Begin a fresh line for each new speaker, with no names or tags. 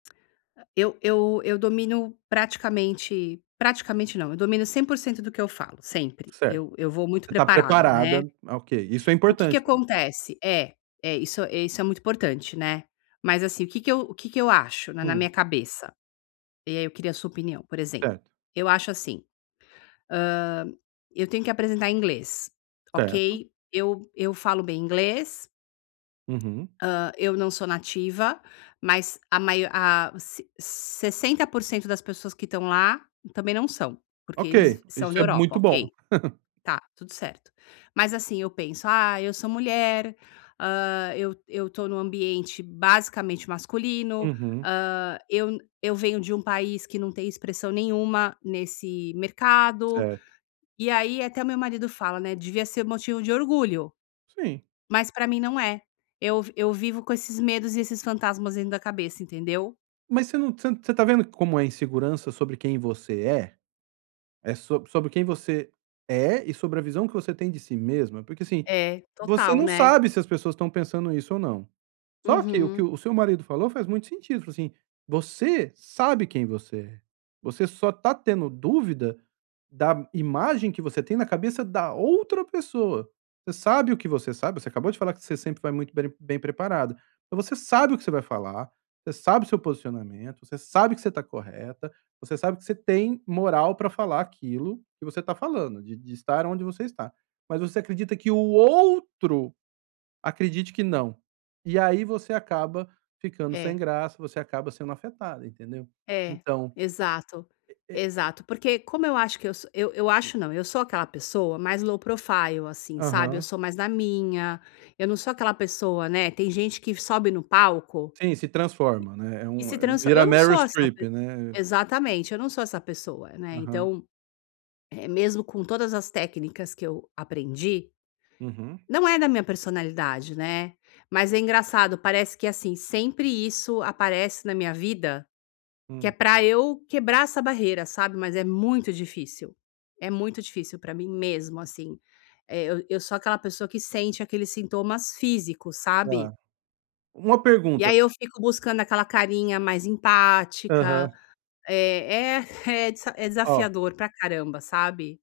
Eu eu eu domino praticamente praticamente não, eu domino 100% do que eu falo, sempre.
Certo.
Eu eu vou muito
Você está
preparada, né.
preparada, ok, isso é
O que que
importante também.
acontece? É é, isso isso é muito importante, né. Mas assim, o que que eu que que eu acho na na minha
Hum.
cabeça? E aí eu queria sua opinião. Por exemplo,
Certo.
eu acho assim, hã, eu tenho que apresentar inglês,
Certo.
ok? Eu eu falo bem inglês
Uhum.
hã, eu não sou nativa, mas a maio a ci 60% das pessoas que estão lá também não são, porque
Ok,
eles são
isso
da
é
Europa,
muito bom.
ok? Tá, tudo certo. Mas assim, eu penso: "Ah, eu sou mulher, hã, eu eu tô num ambiente basicamente masculino,
Uhum.
hã, eu eu venho de um país que não tem expressão nenhuma nesse mercado."
Certo.
E aí até o meu marido fala, né: "Devia ser motivo de orgulho."
Sim.
Mas pra mim não é. Eu eu vivo com esses medos e esses fantasmas dentro da cabeça, entendeu?
Mas você não você não tá vendo como é insegurança sobre quem você é? É sobre sobre quem você é e sobre a visão que você tem de si mesma? Porque assim,
É,
você
total,
não
né.
sabe se as pessoas estão pensando isso ou não, só que o que
Uhum.
o seu marido falou faz muito sentido. Falou assim, você sabe quem você é, você só tá tendo dúvida da imagem que você tem na cabeça da outra pessoa. Você sabe o que você sabe, você acabou de falar que você sempre vai muito bem bem preparada, mas você sabe o que você vai falar, você sabe o seu posicionamento, você sabe que você tá correta, você sabe que você tem moral pra falar aquilo que você tá falando, de de estar onde você está, mas você acredita que o outro acredite que não. E aí, você acaba ficando sem
É.
graça, você acaba sendo afetada, entendeu?
É,
Então,
exato,
e e
exato, porque como eu acho que eu sou eu eu acho não, eu sou aquela pessoa mais low profile, assim, sabe. Eu
Aham.
sou mais da minha, eu não sou aquela pessoa, né. Tem gente que sobe no palco
Sim, se transforma, né? É
e e
uma
se transforma.
vira
Eu não
Meryl
sou essa
Streep,
pe
né.
exatamente, eu não sou essa pessoa, né.
Aham.
Então, eh, mesmo com todas as técnicas que eu aprendi,
Uhum.
não é da minha personalidade, né. Mas é engraçado, parece que assim, sempre isso aparece na minha vida, que é
Hum.
pra eu quebrar essa barreira, sabe. Mas é muito difícil, é muito difícil pra mim mesmo, assim. Eh, eu sou aquela pessoa que sente aqueles sintomas físicos, sabe.
Tá. Uma
E
pergunta:
aí eu fico buscando aquela carinha mais empática,
Aham.
eh, é é desa
Ó
desafiador pra caramba, sabe?